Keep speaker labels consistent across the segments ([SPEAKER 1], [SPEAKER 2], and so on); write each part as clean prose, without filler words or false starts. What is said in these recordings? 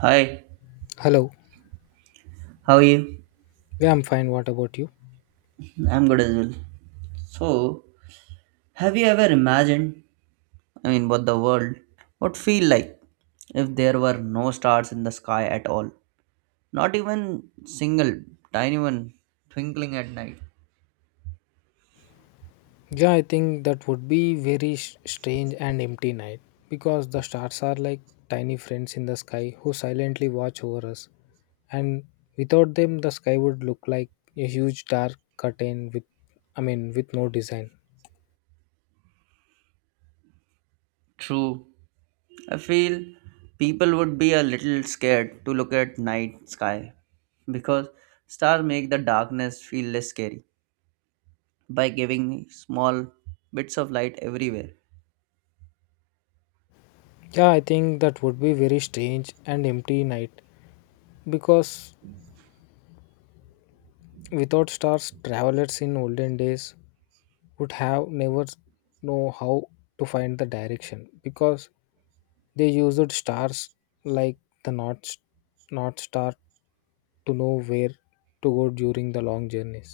[SPEAKER 1] Hi,
[SPEAKER 2] Hello.
[SPEAKER 1] how are you?
[SPEAKER 2] Yeah, I'm fine. What about you?
[SPEAKER 1] I'm good as well. So, have you ever imagined, I mean, what the world would feel like if there were no stars in the sky at all? Not even single tiny one twinkling at night.
[SPEAKER 2] Yeah, I think that would be very strange and empty night because the stars are like tiny friends in the sky who silently watch over us. And without them, the sky would look like a huge dark curtain with no design.
[SPEAKER 1] True, I feel people would be a little scared to look at night sky because stars make the darkness feel less scary by giving small bits of light everywhere.
[SPEAKER 2] Yeah, I think that would be very strange and empty night because without stars, travelers in olden days would have never know how to find the direction because they used stars like the North Star to know where to go during the long journeys.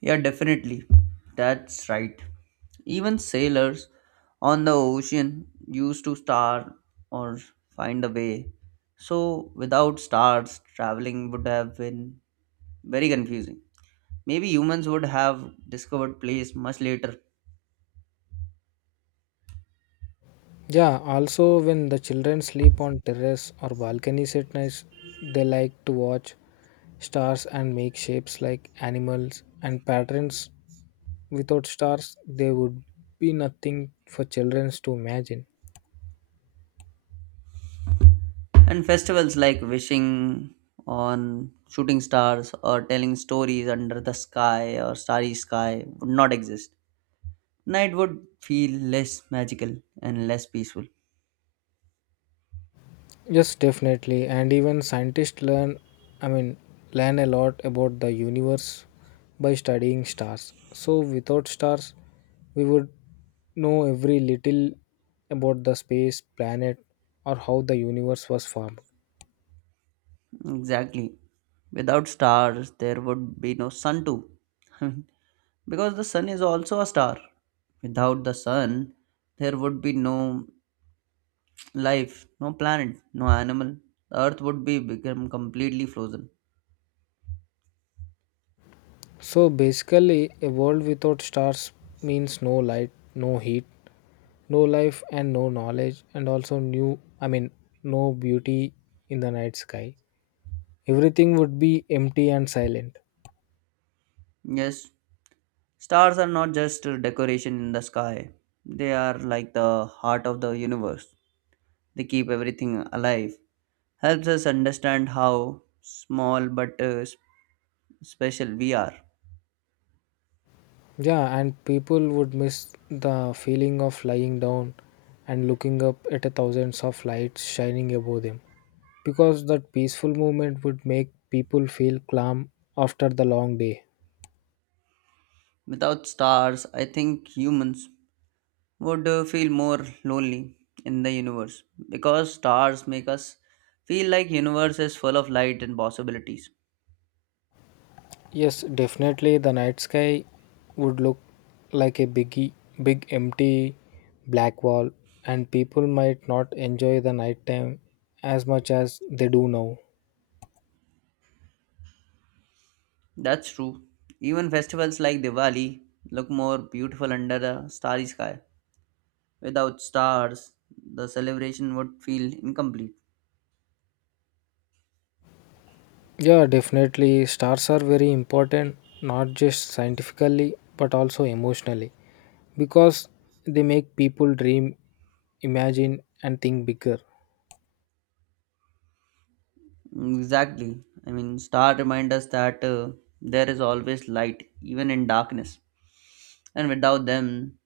[SPEAKER 1] Yeah, definitely. That's right. Even sailors on the ocean used to star or find a way. So, without stars, traveling would have been very confusing. Maybe humans would have discovered place much later.
[SPEAKER 2] Yeah, also when the children sleep on terrace or balconies at night, they like to watch stars and make shapes like animals and patterns. Without stars, there would be nothing for children to imagine.
[SPEAKER 1] And festivals like wishing on shooting stars or telling stories under the sky or starry sky would not exist. Night would feel less magical and less peaceful.
[SPEAKER 2] Yes, definitely. And even scientists I mean, learn a lot about the universe by studying stars. So, without stars, we would know every little about the space, planet, or how the universe was formed.
[SPEAKER 1] Exactly. Without stars, there would be no sun too. Because the sun is also a star. Without the sun, there would be no life, no planet, no animal. The earth would be become completely frozen.
[SPEAKER 2] So, basically, a world without stars means no light, no heat, no life, and no knowledge, and also no beauty in the night sky. Everything would be empty and silent.
[SPEAKER 1] Yes, stars are not just a decoration in the sky. They are like the heart of the universe. They keep everything alive. Helps us understand how small but special we are.
[SPEAKER 2] Yeah, and people would miss the feeling of lying down and looking up at a thousands of lights shining above them because that peaceful moment would make people feel calm after the long day.
[SPEAKER 1] Without stars, I think humans would feel more lonely in the universe because stars make us feel like universe is full of light and possibilities.
[SPEAKER 2] Yes, definitely the night sky would look like a big empty black wall, and people might not enjoy the nighttime as much as they do now.
[SPEAKER 1] That's true. Even festivals like Diwali look more beautiful under a starry sky. Without stars, the celebration would feel incomplete.
[SPEAKER 2] Yeah, definitely. Stars are very important, not just scientifically, but also emotionally, because they make people dream, imagine, and think bigger.
[SPEAKER 1] Exactly. I mean, star remind us that there is always light, even in darkness. And without them,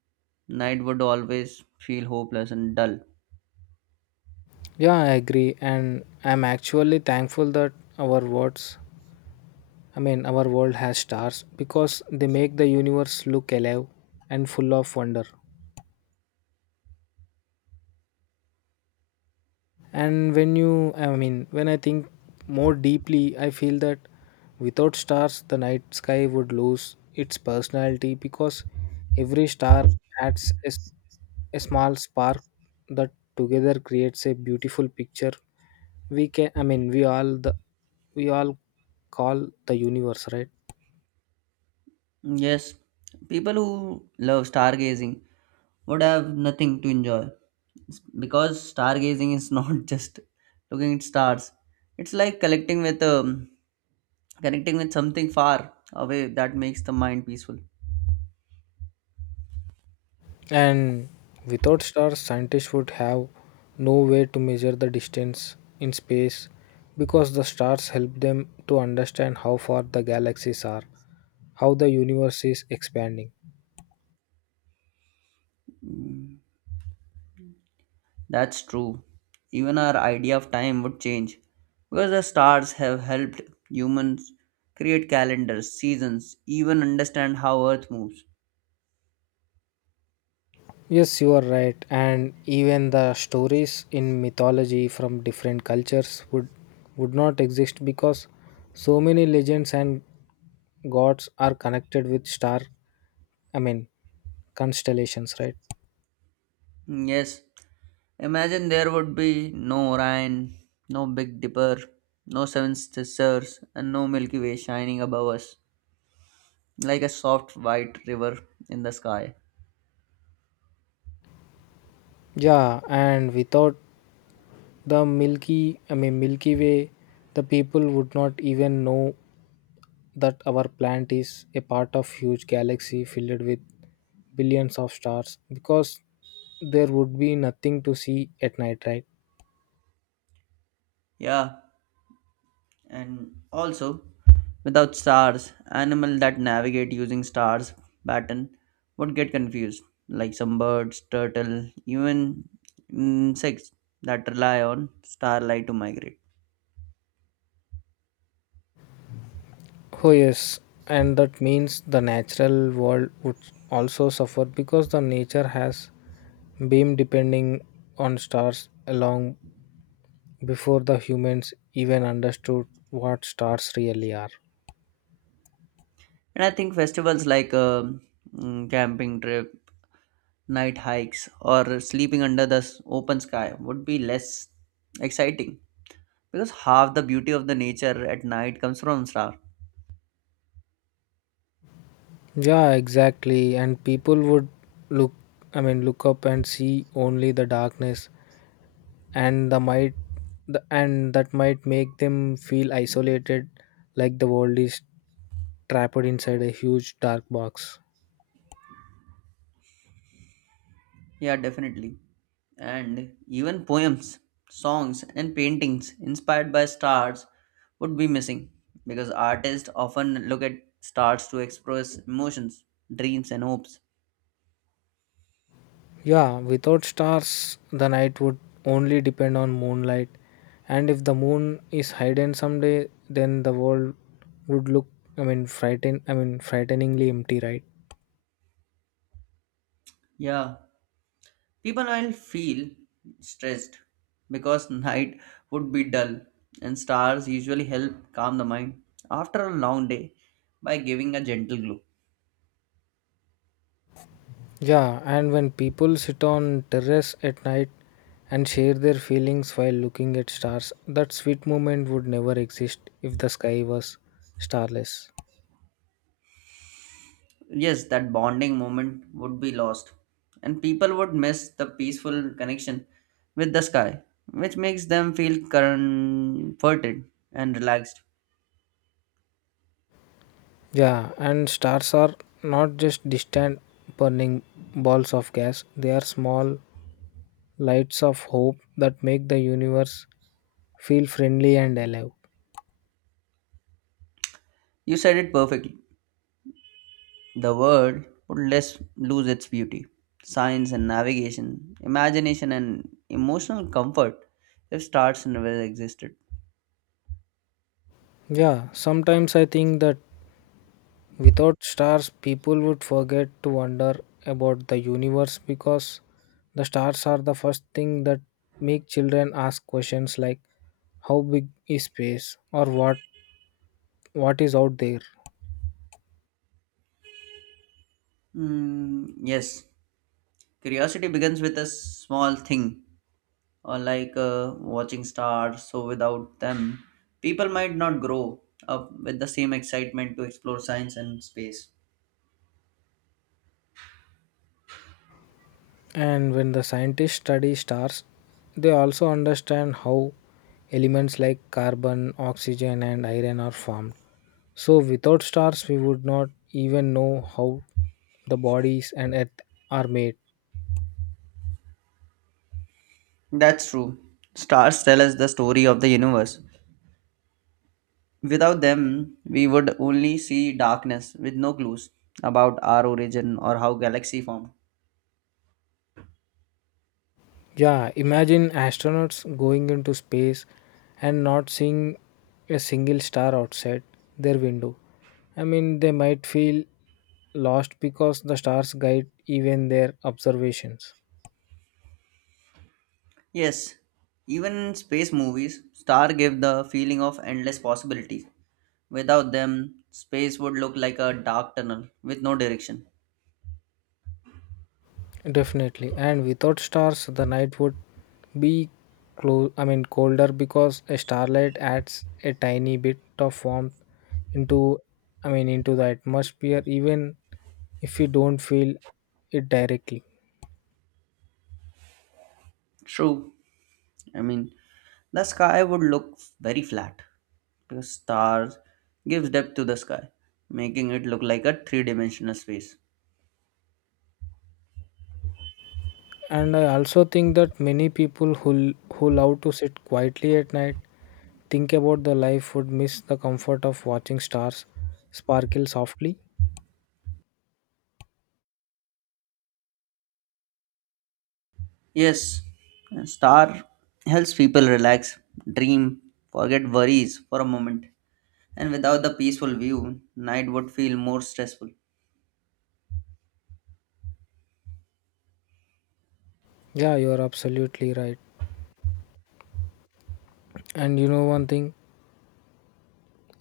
[SPEAKER 1] night would always feel hopeless and dull.
[SPEAKER 2] Yeah, I agree. And I'm actually thankful that our worlds, our world has stars because they make the universe look alive and full of wonder. And when I think more deeply, I feel that without stars, the night sky would lose its personality because every star adds a small spark that together creates a beautiful picture. We can, I mean, we all the we all call the universe, right?
[SPEAKER 1] Yes, people who love stargazing would have nothing to enjoy because stargazing is not just looking at stars. It's like collecting with connecting with something far away that makes the mind peaceful.
[SPEAKER 2] And without stars, scientists would have no way to measure the distance in space because the stars help them to understand how far the galaxies are, how the universe is expanding.
[SPEAKER 1] That's true. Even our idea of time would change because the stars have helped humans create calendars, seasons, even understand how Earth moves.
[SPEAKER 2] Yes, you are right. And even the stories in mythology from different cultures would not exist because so many legends and gods are connected with I mean, constellations, right?
[SPEAKER 1] Yes, imagine there would be no Orion, no Big Dipper, no Seven Sisters, and no Milky Way shining above us like a soft white river in the sky.
[SPEAKER 2] Yeah, and without the milky I mean milky way, the people would not even know that our planet is a part of huge galaxy filled with billions of stars because there would be nothing to see at night, right?
[SPEAKER 1] Yeah, and also without stars animals that navigate using stars pattern would get confused like some birds turtle even insects that rely on starlight to migrate.
[SPEAKER 2] Oh yes, and that means the natural world would also suffer because the nature has been depending on stars long before the humans even understood what stars really are.
[SPEAKER 1] And I think festivals like camping trip night hikes or sleeping under the open sky would be less exciting because half the beauty of the nature at night comes from stars.
[SPEAKER 2] Yeah, exactly. And people would look, look up and see only the darkness, and the might, and that might make them feel isolated, like the world is trapped inside a huge dark box.
[SPEAKER 1] Yeah, definitely. And even poems, songs, and paintings inspired by stars would be missing because artists often look at stars to express emotions, dreams, and hopes.
[SPEAKER 2] Yeah, without stars, the night would only depend on moonlight, and if the moon is hidden someday, then the world would look, I mean, frighten, I mean, frighteningly empty, right?
[SPEAKER 1] Yeah, people will feel stressed because night would be dull, and stars usually help calm the mind after a long day by giving a gentle glow.
[SPEAKER 2] Yeah, and when people sit on terrace at night and share their feelings while looking at stars, that sweet moment would never exist if the sky was starless.
[SPEAKER 1] Yes, that bonding moment would be lost and people would miss the peaceful connection with the sky which makes them feel comforted and relaxed.
[SPEAKER 2] Yeah, and stars are not just distant burning balls of gas, they are small lights of hope that make the universe feel friendly and alive.
[SPEAKER 1] You said it perfectly. The world would less lose its beauty, science and navigation, imagination and emotional comfort if stars never existed.
[SPEAKER 2] Yeah, sometimes I think that without stars, people would forget to wonder about the universe because the stars are the first thing that make children ask questions like how big is space or what is out there.
[SPEAKER 1] Yes, curiosity begins with a small thing or like watching stars. So without them, people might not grow up with the same excitement to explore science and space.
[SPEAKER 2] And when the scientists study stars, they also understand how elements like carbon, oxygen and iron are formed. So without stars, we would not even know how the bodies and earth are made.
[SPEAKER 1] That's true. Stars tell us the story of the universe. Without them, we would only see darkness with no clues about our origin or how galaxy formed.
[SPEAKER 2] Yeah, imagine astronauts going into space and not seeing a single star outside their window. I mean, they might feel lost because the stars guide even their observations.
[SPEAKER 1] Yes, even in space movies, star give the feeling of endless possibilities. Without them, space would look like a dark tunnel with no direction.
[SPEAKER 2] Definitely. And without stars, the night would be colder because a starlight adds a tiny bit of warmth into, into the atmosphere, even if we don't feel it directly.
[SPEAKER 1] True. I mean, the sky would look very flat because stars gives depth to the sky, making it look like a three-dimensional space.
[SPEAKER 2] And I also think that many people who love to sit quietly at night, think about the life, would miss the comfort of watching stars sparkle softly.
[SPEAKER 1] Yes, a star helps people relax, dream, forget worries for a moment. And without the peaceful view, night would feel more stressful.
[SPEAKER 2] Yeah, you're absolutely right. And you know one thing,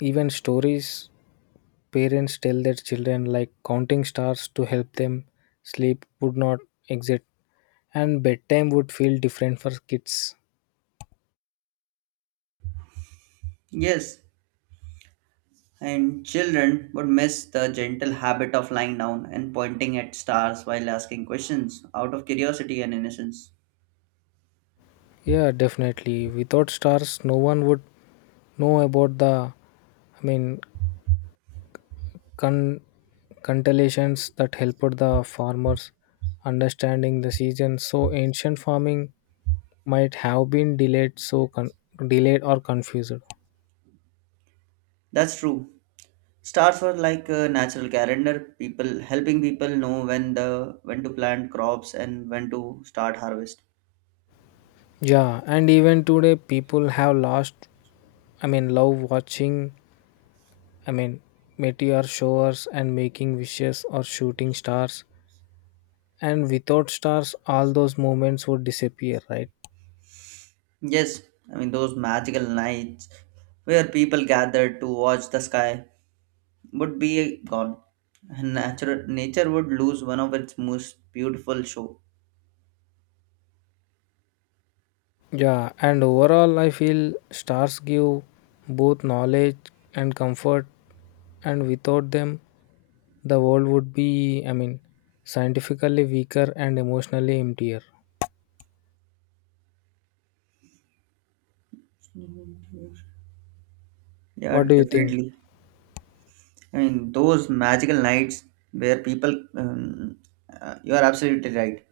[SPEAKER 2] even stories parents tell their children, like counting stars to help them sleep, would not exist. And bedtime would feel different for kids.
[SPEAKER 1] Yes, and children would miss the gentle habit of lying down and pointing at stars while asking questions out of curiosity and innocence.
[SPEAKER 2] Yeah, definitely. Without stars, no one would know about the, I mean, con- constellations that helped the farmers understanding the season. So ancient farming might have been delayed or confused.
[SPEAKER 1] That's true. Stars were like a natural calendar, people helping people know when to plant crops and when to start harvest.
[SPEAKER 2] Yeah, and even today people have love I mean, meteor showers and making wishes or shooting stars. And without stars, all those moments would disappear, right?
[SPEAKER 1] Yes, I mean those magical nights where people gathered to watch the sky would be gone. And natural nature would lose one of its most beautiful show.
[SPEAKER 2] Yeah, and overall, I feel stars give both knowledge and comfort, and without them, the world would be scientifically weaker and emotionally emptier.
[SPEAKER 1] Yeah,
[SPEAKER 2] What do you think?
[SPEAKER 1] definitely. I mean, those magical nights where um, you are absolutely right.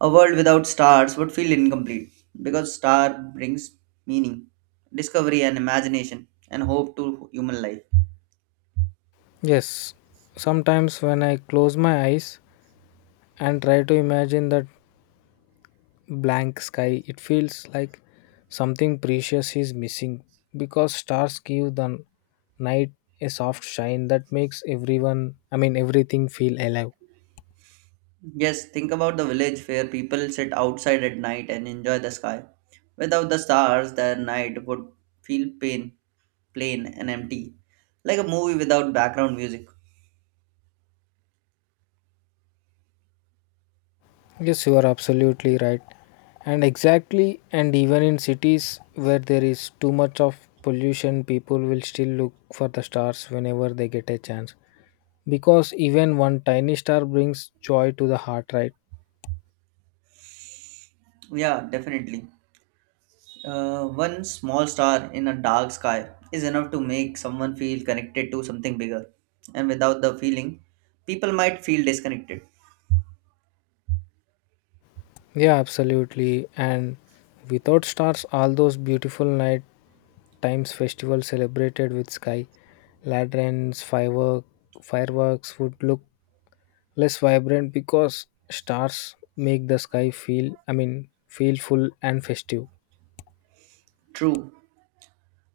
[SPEAKER 1] A world without stars would feel incomplete because star brings meaning, discovery and imagination and hope to human life.
[SPEAKER 2] Yes, sometimes when I close my eyes and try to imagine that blank sky, it feels like something precious is missing because stars give the night a soft shine that makes everything feel alive.
[SPEAKER 1] Yes, think about the village where people sit outside at night and enjoy the sky. Without the stars, their night would feel plain and empty, like a movie without background music.
[SPEAKER 2] Yes, you are absolutely right. And exactly, and even in cities where there is too much of pollution, people will still look for the stars whenever they get a chance. Because even one tiny star brings joy to the heart, right?
[SPEAKER 1] Yeah, definitely. One small star in a dark sky is enough to make someone feel connected to something bigger, and without the feeling, people might feel disconnected.
[SPEAKER 2] Yeah, absolutely. And without stars, all those beautiful night times festivals celebrated with sky, lanterns, fireworks would look less vibrant because stars make the sky feel I mean feel full and festive.
[SPEAKER 1] True,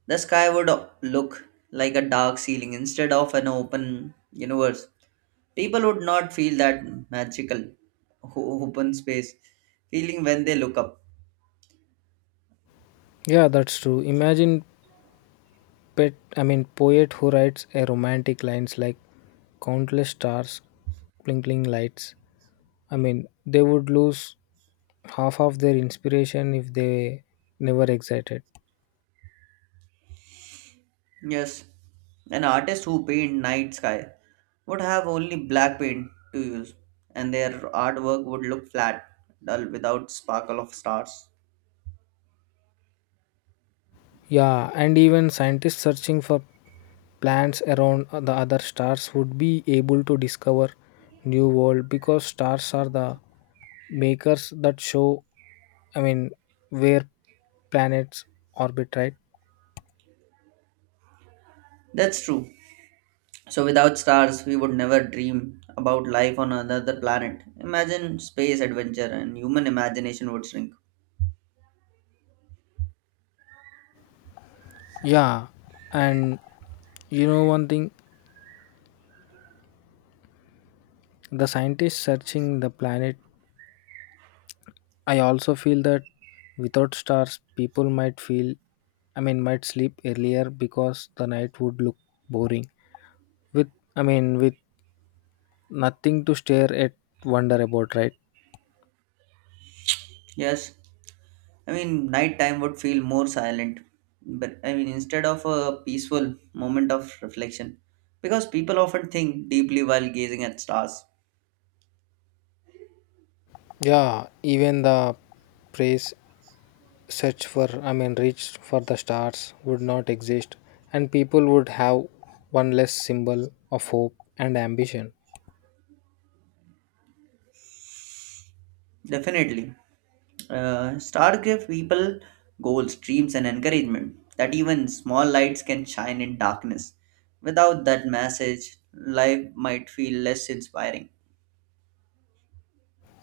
[SPEAKER 1] the sky would look like a dark ceiling instead of an open universe. People would not feel that magical open space feeling when they look up.
[SPEAKER 2] Yeah, that's true. Imagine pet I mean poet who writes a romantic lines like countless stars twinkling lights. I mean, they would lose half of their inspiration if they never excited.
[SPEAKER 1] Yes, an artist who paint night sky would have only black paint to use, and their artwork would look flat, dull, without sparkle of stars.
[SPEAKER 2] Yeah, and even scientists searching for planets around the other stars would be able to discover new world because stars are the makers that show I mean where planets orbit, right?
[SPEAKER 1] That's true. So without stars, we would never dream about life on another planet. Imagine space adventure, and human imagination would shrink.
[SPEAKER 2] Yeah, and you know one thing, the scientists searching the planet, I also feel that without stars people might feel I mean might sleep earlier because the night would look boring with I mean with nothing to stare at wonder about, right?
[SPEAKER 1] Yes, I mean nighttime would feel more silent, but I mean instead of a peaceful moment of reflection, because people often think deeply while gazing at stars.
[SPEAKER 2] Yeah, even the praise search for I mean reach for the stars would not exist and people would have one less symbol of hope and ambition.
[SPEAKER 1] Definitely. Star give people goals, dreams, and encouragement that even small lights can shine in darkness. Without that message, life might feel less inspiring.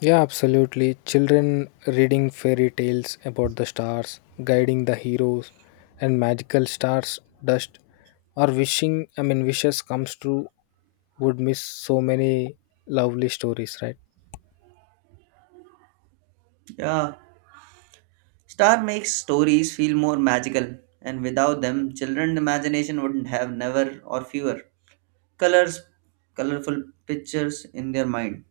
[SPEAKER 2] Yeah, absolutely. Children reading fairy tales about the stars guiding the heroes and magical stars dust or wishing I mean wishes comes true would miss so many lovely stories, right?
[SPEAKER 1] Yeah, star makes stories feel more magical, and without them, children's imagination wouldn't have never or fewer colors, colorful pictures in their mind.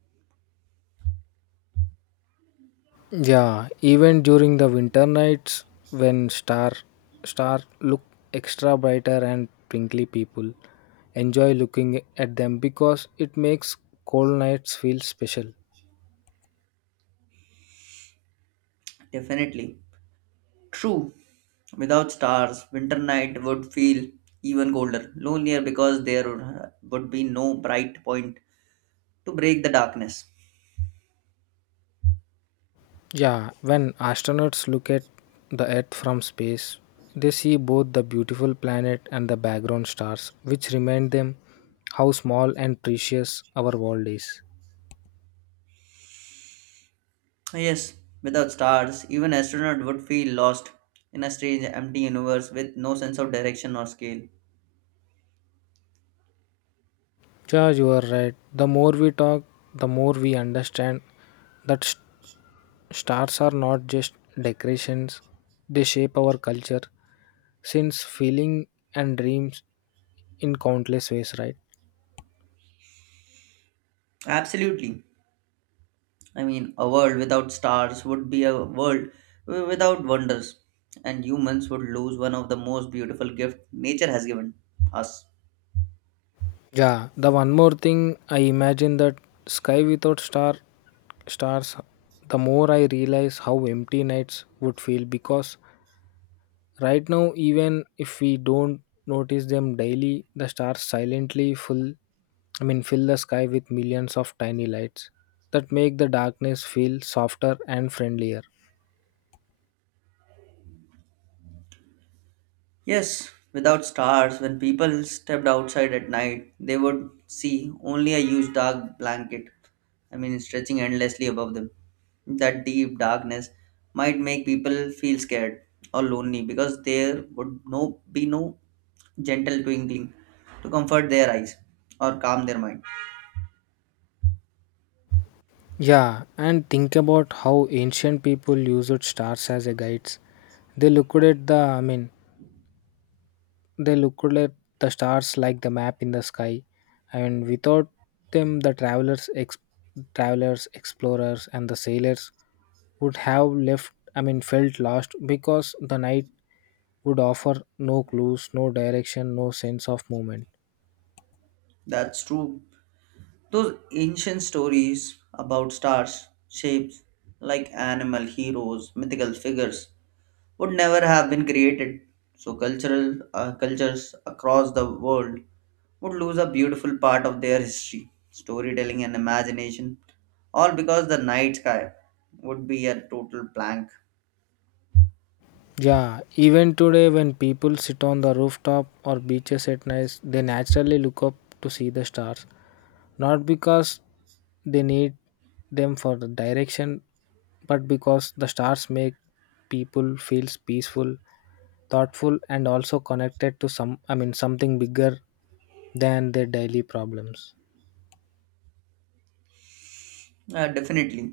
[SPEAKER 2] Yeah, even during the winter nights when star look extra brighter and twinkly, people enjoy looking at them because it makes cold nights feel special.
[SPEAKER 1] Definitely. True, without stars, winter night would feel even colder, lonelier because there would be no bright point to break the darkness.
[SPEAKER 2] Yeah, when astronauts look at the earth from space, they see both the beautiful planet and the background stars, which remind them how small and precious our world is.
[SPEAKER 1] Yes, without stars, even astronaut would feel lost in a strange, empty universe with no sense of direction or scale.
[SPEAKER 2] Yeah, you are right. The more we talk, the more we understand that stars are not just decorations, they shape our culture, since feeling and dreams in countless ways, right?
[SPEAKER 1] Absolutely. I mean, a world without stars would be a world without wonders, and humans would lose one of the most beautiful gifts nature has given us.
[SPEAKER 2] Yeah, the one more thing I imagine that sky without star stars, the more I realize how empty nights would feel because right now even if we don't notice them daily, the stars silently full I mean fill the sky with millions of tiny lights that make the darkness feel softer and friendlier.
[SPEAKER 1] Yes, without stars, when people stepped outside at night, they would see only a huge dark blanket, I mean, stretching endlessly above them. That deep darkness might make people feel scared or lonely because there would be no gentle twinkling to comfort their eyes or calm their mind.
[SPEAKER 2] Yeah, and think about how ancient people used stars as a guides. They looked at the, I mean, they looked at the stars like the map in the sky. I mean, without them, travelers, explorers, and the sailors would have felt lost because the night would offer no clues, no direction, no sense of movement.
[SPEAKER 1] That's true. Those ancient stories about stars, shapes like animal heroes, mythical figures, would never have been created. So cultural cultures across the world would lose a beautiful part of their history, storytelling and imagination, all because the night sky would be a total blank.
[SPEAKER 2] Yeah, even today when people sit on the rooftop or beaches at night, they naturally look up to see the stars, not because they need them for the direction, but because the stars make people feels peaceful, thoughtful and also connected to something bigger than their daily problems.
[SPEAKER 1] Definitely.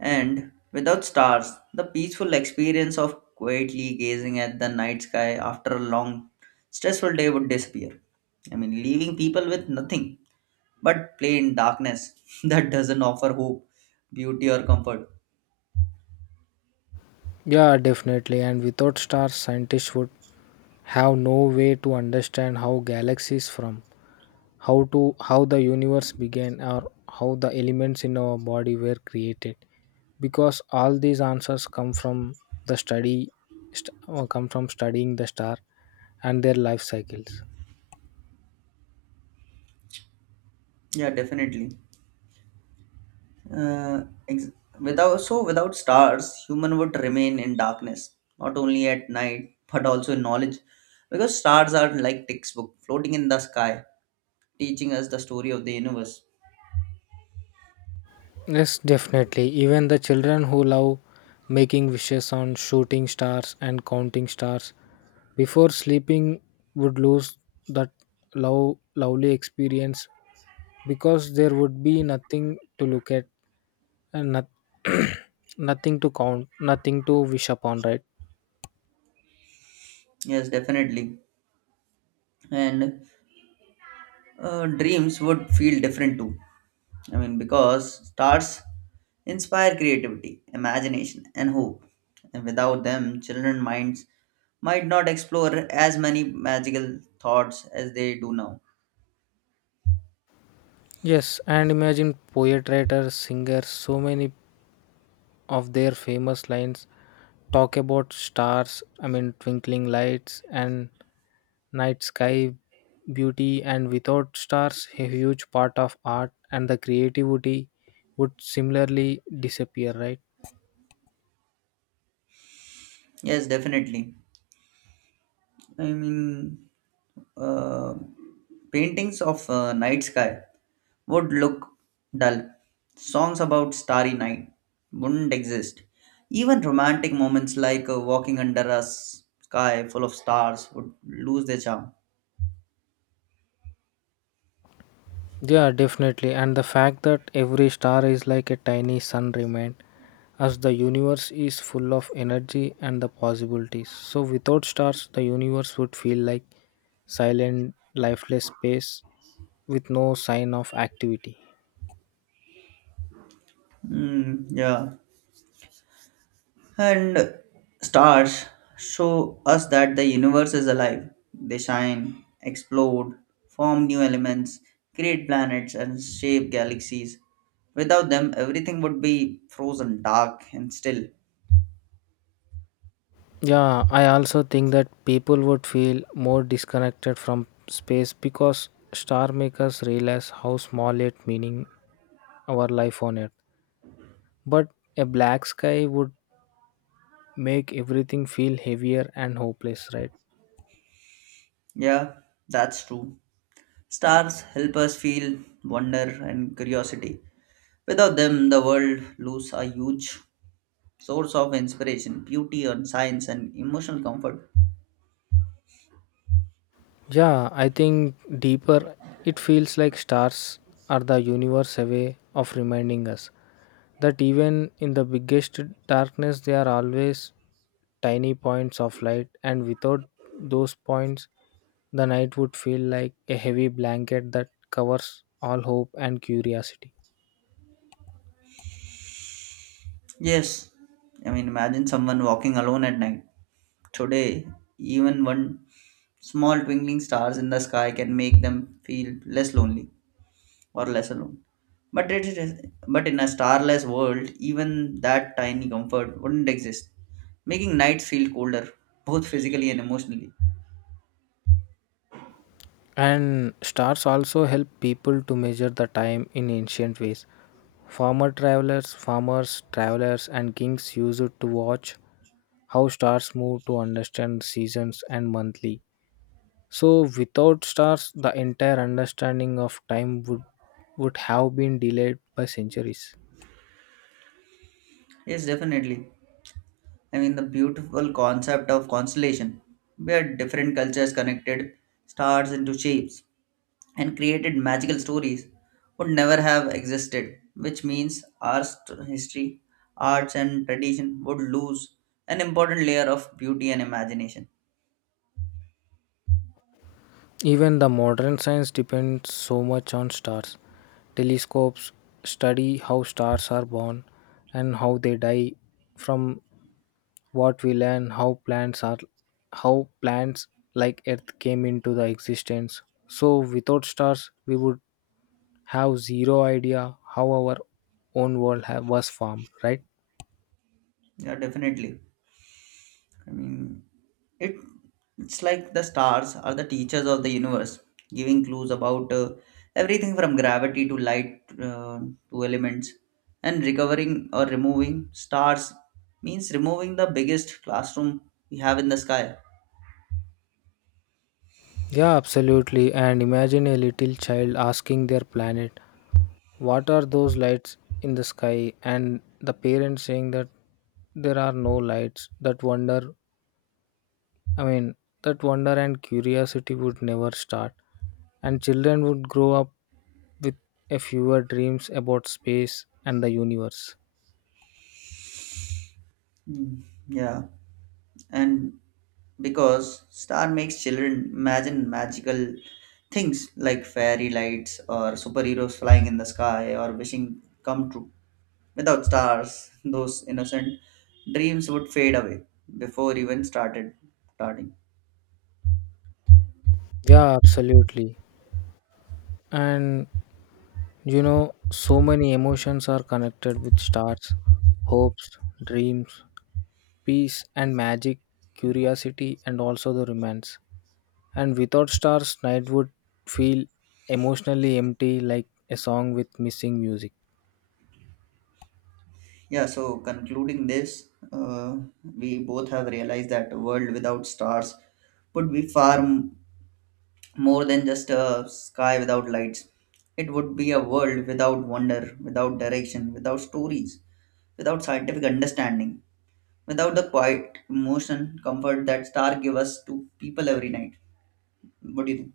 [SPEAKER 1] And without stars, the peaceful experience of quietly gazing at the night sky after a long, stressful day would disappear. I mean, leaving people with nothing but plain darkness that doesn't offer hope, beauty, or comfort.
[SPEAKER 2] Yeah, definitely. And without stars, scientists would have no way to understand how galaxies form, how the universe began or how the elements in our body were created because all these answers come from the study come from studying the star and their life cycles.
[SPEAKER 1] Yeah, definitely. Uh, ex- without so without stars, human would remain in darkness, not only at night but also in knowledge, because stars are like textbook floating in the sky, teaching us the story of the universe.
[SPEAKER 2] Yes, definitely. Even the children who love making wishes on shooting stars and counting stars before sleeping would lose that lovely experience because there would be nothing to look at and not, nothing to count, nothing to wish upon, right?
[SPEAKER 1] Yes, definitely. And dreams would feel different too. I mean, because stars inspire creativity, imagination, and hope. And without them, children minds might not explore as many magical thoughts as they do now.
[SPEAKER 2] Yes, and imagine poet writers, singers, so many of their famous lines talk about stars, I mean, twinkling lights and night sky beauty, and without stars, a huge part of art and the creativity would similarly disappear, right?
[SPEAKER 1] Yes, definitely. I mean, uh, paintings of night sky would look dull. Songs about starry night wouldn't exist. Even romantic moments like walking under a sky full of stars would lose their charm.
[SPEAKER 2] Yeah, definitely. And the fact that every star is like a tiny sun remain as the universe is full of energy and the possibilities. So, without stars, the universe would feel like silent, lifeless space with no sign of activity.
[SPEAKER 1] Yeah. And stars show us that the universe is alive. They shine, explode, form new elements, create planets, and shape galaxies. Without them, everything would be frozen, dark, and still.
[SPEAKER 2] Yeah, I also think that people would feel more disconnected from space because star makers realize how small it meaning our life on Earth. But a black sky would make everything feel heavier and hopeless, right?
[SPEAKER 1] Yeah, that's true. Stars help us feel wonder and curiosity. Without them, the world loses a huge source of inspiration, beauty, and science, and emotional comfort.
[SPEAKER 2] Yeah, I think deeper it feels like stars are the universe away of reminding us that even in the biggest darkness they are always tiny points of light and without those points the night would feel like a heavy blanket that covers all hope and curiosity.
[SPEAKER 1] Yes, I mean, imagine someone walking alone at night today, even one small twinkling stars in the sky can make them feel less lonely or less alone. But it is, but in a starless world, even that tiny comfort wouldn't exist, making nights feel colder, both physically and emotionally.
[SPEAKER 2] And stars also help people to measure the time in ancient ways. Former travelers, and kings used to watch how stars move to understand seasons and monthly. So without stars, the entire understanding of time would have been delayed by centuries.
[SPEAKER 1] Yes, definitely. I mean, the beautiful concept of constellation, where different cultures connected stars into shapes and created magical stories would never have existed, which means our history, arts, and tradition would lose an important layer of beauty and imagination.
[SPEAKER 2] Even the modern science depends so much on stars. Telescopes study how stars are born and how they die, from what we learn how plants are how plants like earth came into the existence. So without stars we would have zero idea how our own world ha was formed, right?
[SPEAKER 1] Yeah, definitely. I mean, it it's like the stars are the teachers of the universe, giving clues about everything from gravity to light to elements. And recovering or removing stars means removing the biggest classroom we have in the sky.
[SPEAKER 2] Yeah, absolutely. And imagine a little child asking their planet, "What are those lights in the sky?" And the parents saying that there are no lights. I mean, that wonder and curiosity would never start. And children would grow up with a fewer dreams about space and the universe.
[SPEAKER 1] Mm, Yeah. And because star makes children imagine magical things like fairy lights or superheroes flying in the sky or wishing come true, without stars those innocent dreams would fade away before even started starting.
[SPEAKER 2] Yeah, absolutely. And you know, so many emotions are connected with stars, hopes, dreams, peace, and magic, curiosity, and also the romance. And without stars, night would feel emotionally empty like a song with missing music.
[SPEAKER 1] Yeah, so concluding this we both have realized that a world without stars would be far more than just a sky without lights. It would be a world without wonder, without direction, without stories, without scientific understanding, without the quiet emotion, comfort that star give us to people every night. What do you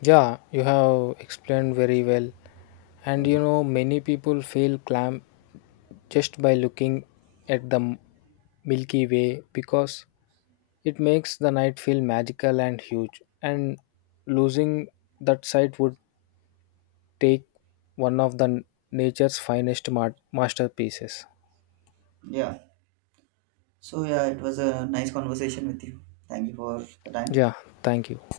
[SPEAKER 2] Yeah, you have explained very well. And you
[SPEAKER 1] think?
[SPEAKER 2] know, many people feel clam just by looking at the Milky Way because it makes the night feel magical and huge. And losing that sight would take one of the masterpieces.
[SPEAKER 1] Yeah. So yeah, it was a nice conversation with you. Thank you for the time.
[SPEAKER 2] Yeah, thank you.